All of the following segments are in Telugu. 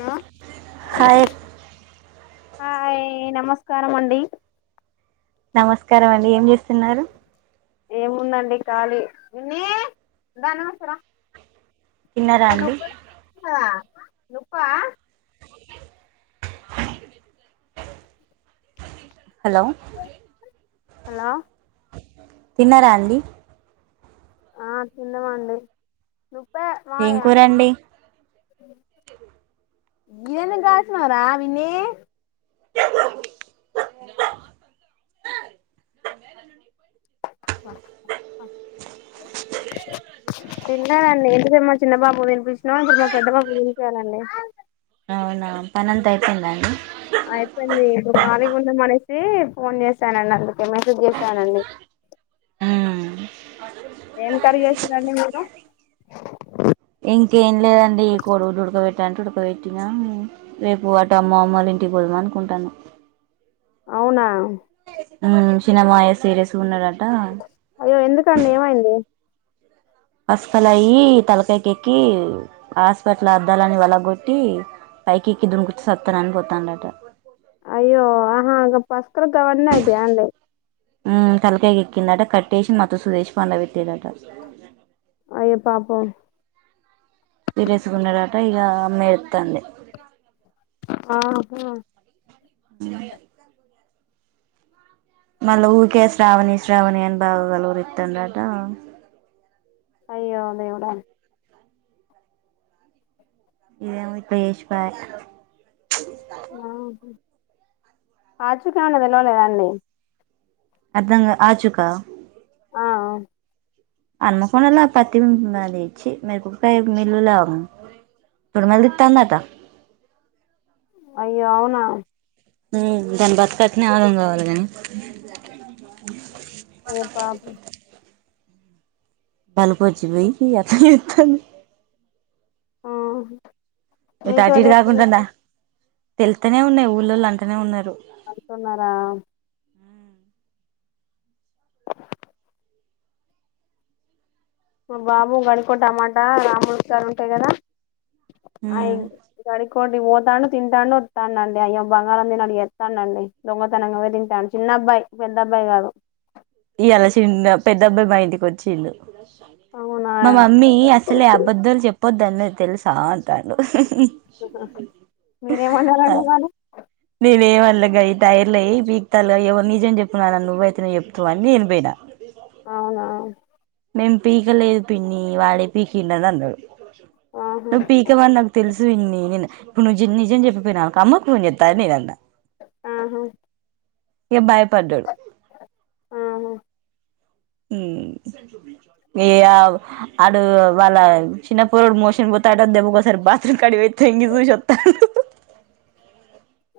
హలో హయ్ హాయ్ నమస్కారం అండి. నమస్కారం అండి ఏం చేస్తున్నారు? ఏముందండి ఖాళీ పిన్ని దా అన్నవేసారా తిన్నారా అక్క అండి నక నుప్ప హలో హలో తిన్నారా అండి ఆ తిన్నమండి నువ ఏం కూరండి ఇదన్న కాచినావుర విన్నీ [unintelligible] [unintelligible] తింటానండి ఇంతసేపు మా చిన్న బాబు తినిపించినా ఇప్పుడు మా పెద్ద బాబు తినిపియాలండి అవునా పనంత అయిపోయిందండి అయిపోయింది కాలీగుం అనేసి ఫోన్ చేశానండి అందుకే మెసేజ్ చేశానండి ఉమ్ ఏం కర్రి చేసిరండి మీరు ఇంకేం లేదండి కొడుగుడ్లు ఉడుకబె అంటే ఉడకబెట్టినా రేపు అటు అమ్మ అమ్మలు ఇంటికి పోదామనుకుంటాన అవునా ఊ సినమాయ సీరీరస్ ఉన్నద అయ్యో ఎందుకండి ఏమైంది హసుకల్ అయ్యి తలకాయికి ఎక్కి హాస్పిటల్ అద్దాలని వలగొట్టి పైకి ఎక్కి దునికచ్చి సస్తానని పోతాండట అయ్యో అహా గ పస్ అక్కడ గవన్నీ అయితయా అండి ఉమ్ తలకాయకి ఎక్కిందట కట్టేసి మత్తు సూదేషి పండ పెట్టిరట అయ్యో పాపం పిరేసుకున్నాడట ఇక అమ్మే చెపుతుంది ఆహా [unintelligible] మళ్ళ ఊకే శ్రావణి శ్రావణి అన్ బాగా కలవరిత్తందట అయ్యో దేవుడా ఇదేమో ఇట్ల చేసి పాయ్ ఆ ఆచుక ఎవన్న తెలవలేదండి అర్ధం గా ఆచుకా ఆ ఆ అనుమకుండలో పత్తి ఉన్నది ఇచ్చి మిరపకాయ మిల్లుల పొడుమలు తిత్తాందట అయ్యో అవునా దాని బతుకట్నే ఆగం కావాలి కాని ఏ పాపు బలుపోచి పోయి అట్లా చేస్తుంది ఆ మీ మీకు తటి ఎవరు ఇటు కాకుండా ఉన్న చెప్పినట్టు తేళ్తనే ఉన్నాయి ఊళ్ళోళు అంటనే ఉన్నారు అంటున్నారా బాబు గడికో టమాటా రాముల్కయలు ఉంటాయి కదా అయి గడికోటి పోతండు తింటాను వస్తానుండి అయ్య బంగారంందిేని అనీ ఇస్తాండండీ దొంగతనంగా తింటాను చిన్న అబ్బాయి పెద్ద అబ్బాయి కాదు ఇయ్యాల చిన్న పెద్ద అబ్బాయి మా ఇంటికి వచ్చిళ్ళు అవునా మా మమ్మీ అసలు ఆ బద్ద్దల్ చెప్ప పొద్దున్న మీది తెలుసా అంటాండు మీరేమన్నారండి మరి నేనే మ లగాయి టాయి ల పీక్తాగా ఎవరు నిజం చెప్పినాన నువ్వు అయితే్నే చెప్తావ్ అని నేను బోయిన అవునా మేం పీకలేదు పిన్ని వాడే పీకిండు ఆది అన్నాడు ఆహా నువ్ పీకవని నాకు తెల్సు సన్ని నేను ఇప్పుడు నిజం చెప్పిపోయిన వణుకో అమ్మ కి ఫోన్ చేస్తా అని నేను అన్న ఆహా ఇగా భయపడ్డడు ఆను ఉం ఏ ఆ అడు వాళ్ళ చిన్న పూరుడు మోషన్ పోత ఆడ దెబ్బకోసారి బాత్రుం కడి వొయి తొంగి చూశి ఒత్తాండు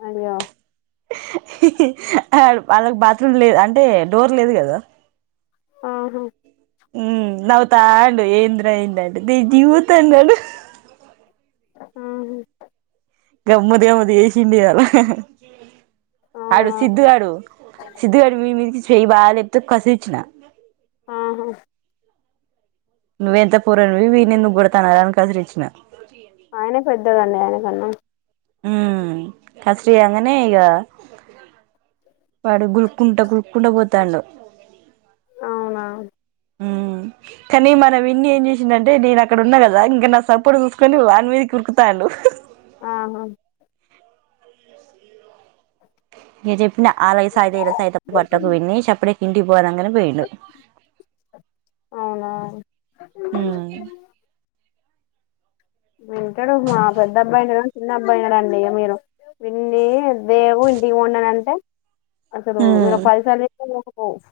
అయ్యో ఇహిహిహి అ వాళ్ళకు బాత్రూమ్ లేదు అంటే డోర్ లేదు కదా ఆహ ఉం నవ్వుతాఉండు ఏందిర ఏందంటే దె దివు త అన్నాడు ఆ చింది వాల అహహహహ ఆడు సిద్ధుగాడు సిద్ధగాడు మీకి చేయి బాగా లేప్తే కసిరీచ్చిన ఆహా నువ్వెంత పూరన్వి వున్నందు కొడతానవ్ రాని కసిరిచ్చిన ఆయన పెద్దదండి ఆయన కన్నా ఉం కసరియంగానే ఇక వాడు గులుక్కుంటా గులుక్కుంట పోతాండు అవునా ఇం కానీ మన విన్ని ఏం చేసిందంటే నేను అక్కడ ఉన్నా కదా ఇంకా నా సపోర్ట్ చూసుకొని వాని మీద కురుకుతాండు ఆహా ఇక చెప్పినా ఆలా సయిత సత పట్టకు వెన్నీ చెప్పుడేక ఇంటికి పోనంగనే పోయిండు అవునా ఇం వింటాడు మా పెద్ద అబ్బాయి వినడు గాని చిన్న అబ్బాయినడండి [unintelligible] [unintelligible] వీడ్ని [inaudible] అసలు మీరు హ్మ్ పైసలు [inaudible] ఓఫ్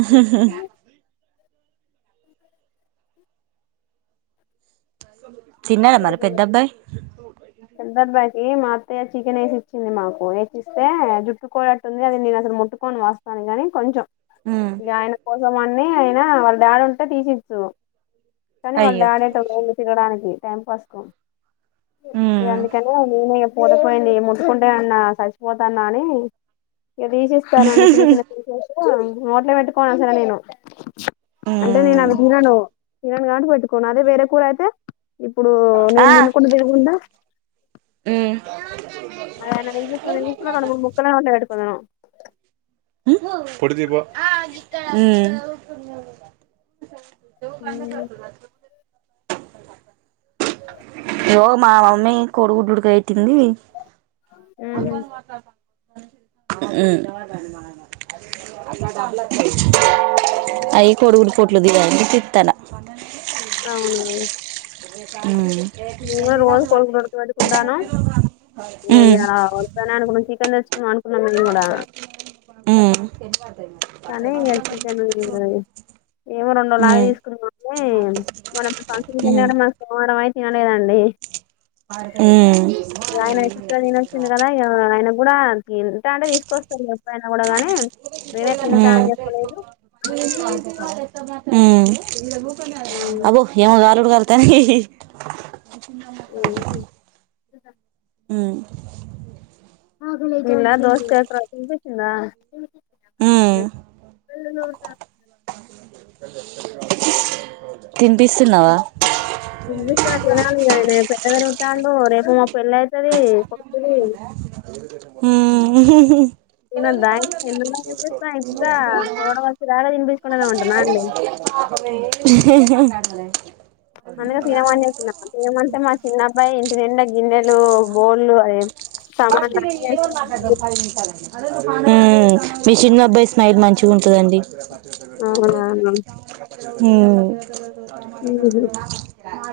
మ్హ మ్హ్ తిన్నారా మరి పెద్దబ్బాయి ఇ పెద్దబ్బాయికి మా అత్తయ్య చికెన్ ఏసిచ్చింది మాకు వేసిస్తే జుట్టుకోడట్టుంది అది నేను అసలు ముట్టుకొని వాసన గాని కొంచెం హ్మ్ గ ఆయన కోసం అని నీ అయినా వాళ్ళ డాడుంటే తీసిచ్చును కానీ వాళ్ళు అయ్యో డాడేటో పోయిండు తిరగడానికి టైం పాస్ కు ఇగ హ్మ్ అందుకనే నేనే పతే పోయింది ముట్టుకుంటే ఏమన్నా సచిపోతాన్నా అని ఇగ దీసిస్తానని చిన్న చిన్న పీసెస్ నోట్లే పెట్టుకోను అసలు నేను అంటే నేను హ్మ్ అవి తినను తినను గాటి పెట్టుకోను అదే వేరే కూర అయితే ఇప్పుడు నేను తినుకుంటా తినుకుంటా ఉమ్మ్ ఆయన [unintelligible] రెండు మూడు ముక్కలే [inaudible] [inaudible] ఉమ్మ్ ఉమ్మ్ యో మా మమ్మీ కోడిగుడ్లు ఉడకబెట్టింది ఉమ్మ్ అవి కోడిగుడ్లు పొటు తీయ్యాలి [inaudible] తీత్తానా అవును ఉమ్మ్మ్ రోజు కొడుకు ఉడక పెట్టుకుంటాను ఇగ ఊ ఇయ్యాల వద్దనే అనుకున్నాం చికెన్ తెచ్చుకుందాం అనుకున్నాం మేము కూడా ఉమ్మ్ కానీ ఇగ చికెన్ [inaudible] ఏమో రెండ్రోజుల ఆగి హ్మ్ తీసుకుందామని [inaudible] [inaudible] తినలేద లే హ్మ్ ఆయన చికెన్ తినొచ్చిండు కదా [inaudible] కూడా ఎంత అంటే తీసుకొస్తాంది ఎప్పుడైనా కూడా గాని నేన హ్మ్ ఉమ్ ఉమ్, అబో ఏమ గాలుడు కా [unintelligible] ఉమ్. హ్మ్ నిన్న దోసకాయ పచ్చడి తినిపించిందా హ్మ్ వె [unintelligible] తినిపిస్తున్నావా తినిపిస్తున్న తినాలి ఇంగ నేన నేను పెద్దగరుగుతాడు రేపు మా పెళ్లయితది కొతుది హ్మ్ తినొద్ద [unintelligible] అ [unintelligible] అందుకే సినిమా ఆన్ చేస్తున్న సినిమా ఏమంటే మా చిన్నబ్బాయి ఇంటి నిండా గిన్నెలు బోల్ అ సామాన [unintelligible] మిషన్ అబ్బాయి స్మైల్ మంచిగా ఉంటుదండి ఆ హ్మ్ ఆ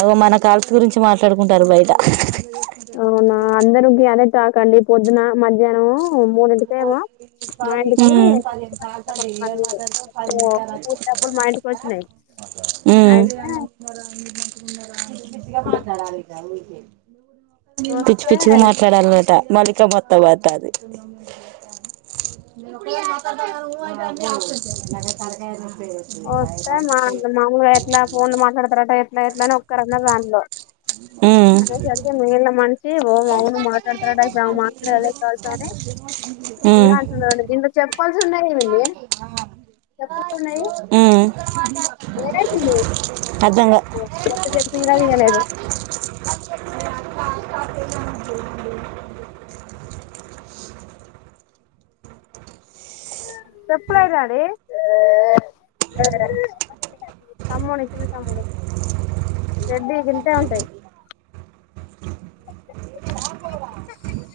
అగో మన కాాలత గురించి మాట్లాడుకుంటారు బయట ఈ అవునా అందరుగ అద త కడి పొద్దనా మా ఇంటికి వచ్చారంట కొంతమంది మూడు హ్మ్ డబ్బులు మా ఇంటికి వచ్చినాయి అయితే హ్మ్ ఇ పిచ్చి వస్తే పిచ్చిగా మాట్లాడాలన్నట మల్కా మొత్తావాద్ కా [unintelligible] అస్తే మా మానగా ఎట్లా ఫోన్ మాట్లాడతార అట ఎట్లా ఎట్లా న క్కరన్న దాంట్లో ఉమ్ అనేసరికి మీళ మంచి ఓ అవును మాట్లాడతారడా అడు మాట్లాడలే కాలుస అని ఇ ఉమ్ అ ఇంత చెప్పాల్సి ఉన్నాయి ఏమడి చెప్పల్సి ఉన్నాయి ఉమ్ ఏడ కొత్త తీయాలదు ఆ [unintelligible] చెప్పులే డాడీ ఆ తమ్మునివి చిన్న తమ్ముని రెడ్డడి కింతే ఉంటాయి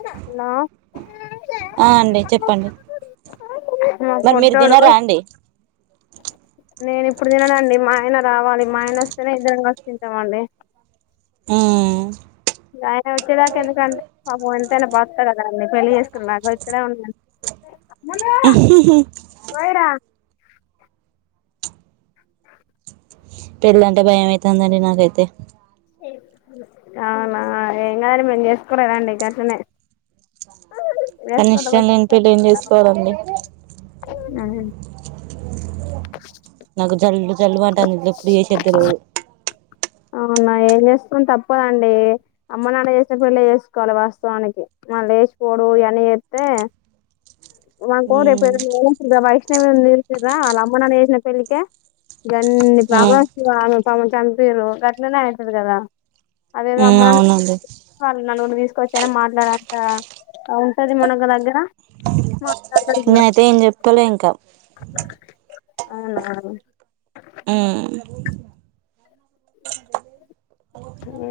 హలా ఆ అండి చెప్పండి మా మరి మీరు తిన పొట్టోడు రండి నేను ఇప్పుడు తిననండి మా ఆయన రావాలి మా ఆయన వస్తేనే ఇద్దరం కలిసి తింటామండి హ్మ్మ్ ఆయన వచ్చేదాకా ఎందుకంటే పాపం ఎంతైనా భర్త ాీ పెళ్లి చేసుకున్నా నాకు ఇక్కడే ఉన్నా ఆాా సా పెళ్ళంటే భయంమయితుందండి నాకైతే అవునా ఏం కాదండి మేము చేసుకోలేదండి గట్లనే కానీ వేసుకో ఇష్టం కొంచెం లేని పెళ్ళి ఏం చేసుకోవాలండి నాకు జల్ జల్లు అంటను ఇలో ఎప్పుడు చేసేది తెలవదు అవునా ఏం చేస్తం తప్పదండి అమ్మ నాన్న చేసిన పిల్ళ చేసుకోవాలి వాస్తవానికి మన లేచిపోడు అవని చేస్తే వాంగ రే ఉమ్ పరు ఇ వైష్ణవి తీలిసిరా వాళ్ళ అమ్మనాని వేసిన పెళ్ళలికిే ఇన్నన్ని ఉమ్ ప్రభస్త వాు చంపిరు గట్నేనే అవుతుంది కదా అదేదో ఉమ్ అమ్మనళ తీసు అవునండి ొచ్చార మాట్లాడక ఉంటది మనకు దగ్గర మ నేనయితే ఏం చెప్తాలో ఇంకా అవునావును హ్మ్మ్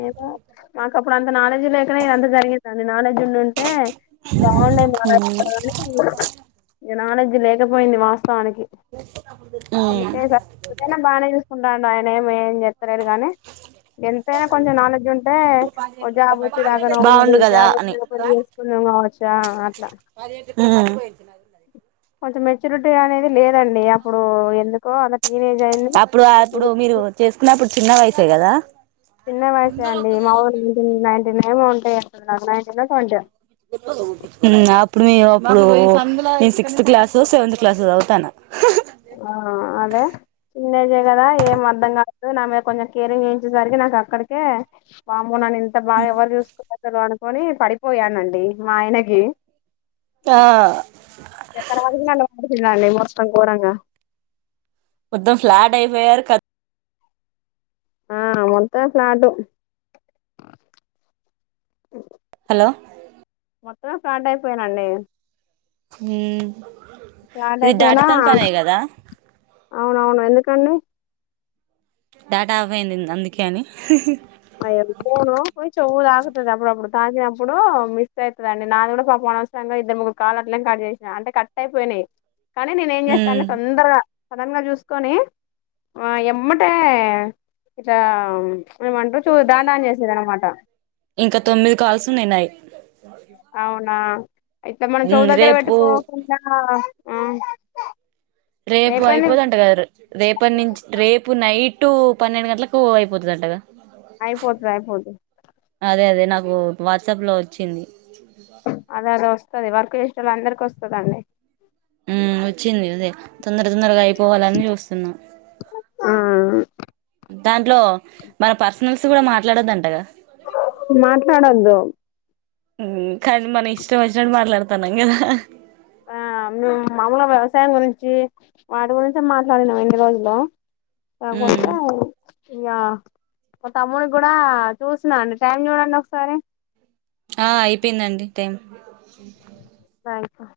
ఏదో మాకు అప్పుడు అంత నాలెడ్జ్ లేకుడా ఇ అంత జరిగిందండి నాలెడ్జ్ ఉండింటే బాగుండంది హ్మ్మ్ నాలెడ్జ్ లేకపోయింది వాస్తవానికి ఆ బాగానేసుకుంటాండు ఆయన ఏమి ఏం చెస్తలేదు కాగానీ ఎంత కొంచెం నాలెడ్జ్ ఉంటే జాబ్ గడా ఉండంది బాగుండు కదా కావచ్చు పెళ్లి చేసుకున్నాం కావచ్చు హ కొంచెం మెచ్యూరిటీ అనేది లేదండి అప్పుడు ఎందు అప్పుడు అప్పుడు మీరు చేసుకున్నప్పుడ్ చిన్న వయసుగదా చిన్న వయసే అండి మా నైన్టీన్ నైన్టీన్ ఏమే ఉన్ [unintelligible] నాయింటిన్ కౌంట్ మ్ అప్ ఇప్పుడు మీ అప్పుడు నేను సిక్స్త్ క్లాస్ సెవెంత్ క్లాస్ ఓ చదువుతాన ఆ అదే చిన్నజే కదా ఏం అర్ధం కాాలదు నా మీద కొంచెం కేరింగ్ చేయించేసరికి నాకు అక్కడికే వమ్మో నన్ ంత బాగా ఎవరు చూసుకు [unintelligible] కొని పడిపోయానండి మా ఆయనకి ఆ ఇగ తరువాతికి నన్ను వాడు కూడండి మొత్తం గోరంగా మొత్తం ఫ్లాట్ అయిపోయాారు క ఆ మొత్తమే ఫ్లాటు హలో మొత్తమే ఫ్లాట్ అయిపోయనండి హుమ్ ఫ్లాట్ ఇది అయిపోయినా డాటతనీ పనే కదా తను డాటా ఆఫ్ ఆయింది అందుకే అని అయ్యో మీ ఫోన్ కొంచెం ఊరు ఆకుతది అప్పుడప్పుడు తాకినప్పుడు మిస్ అవుతుందిండి నాది కూడా పాపం అనవసరంగా ఇద్దరు ముగురు కాలు అట్లేనే కట్ చేసిన అంటే కట్ అయిపోయినాయి కానీ నేనే ఏం చేస్తా ఉమ్ అండి తొందరగా సదన్ గా చూసుకొని ఆ ఎమ్మటే ఇట్ల మేమంటార్ ఇంకా తొమ్మిది కాల్స్ ఉన్నాయి నాయి అవునా ఇట్లా మనం చవు ఉమ్ దగ్గర రేపు పెట్టుకోకుండా ఆ రేపు అయిపోయింది అయిపోదంట కదా ర్ రేపటి నుంచి రేపు నైట్ పన్నెండు గంటలకు అయిపోతదంటగా అయిపోతది అయిపోద్ పు వాట్సాప్లో వచ్చింది అదదే వస్ స్తది వర్క్ చేసేటోళ్ళందరికి వస్తదండి ఉమ్ వచ్చింది అదే తొందర తొందరగా అయిపోవాలని చూస్తున్నా ఆ దాంట్లో మన పర్సనల్స్ కూడా మాట్లాడొద్దంటగా మాట్లాడద్దు ఉమ్ కానీ మన ఇష్టం వచ్చినట్ మాట్లాడత తనంగద ఆ మేము మామూలు వ్యవసాయం గురించి వాటి గురించే మాట్లాడినాం ఇన్ని రోజులు ఉమ్ కాకపోతే ఇయ్యా మ తమ్ముని కూడా చూసినండి టైం చూడండి ఒకసారి ఆ అయిపోయిందండి టైం రయిత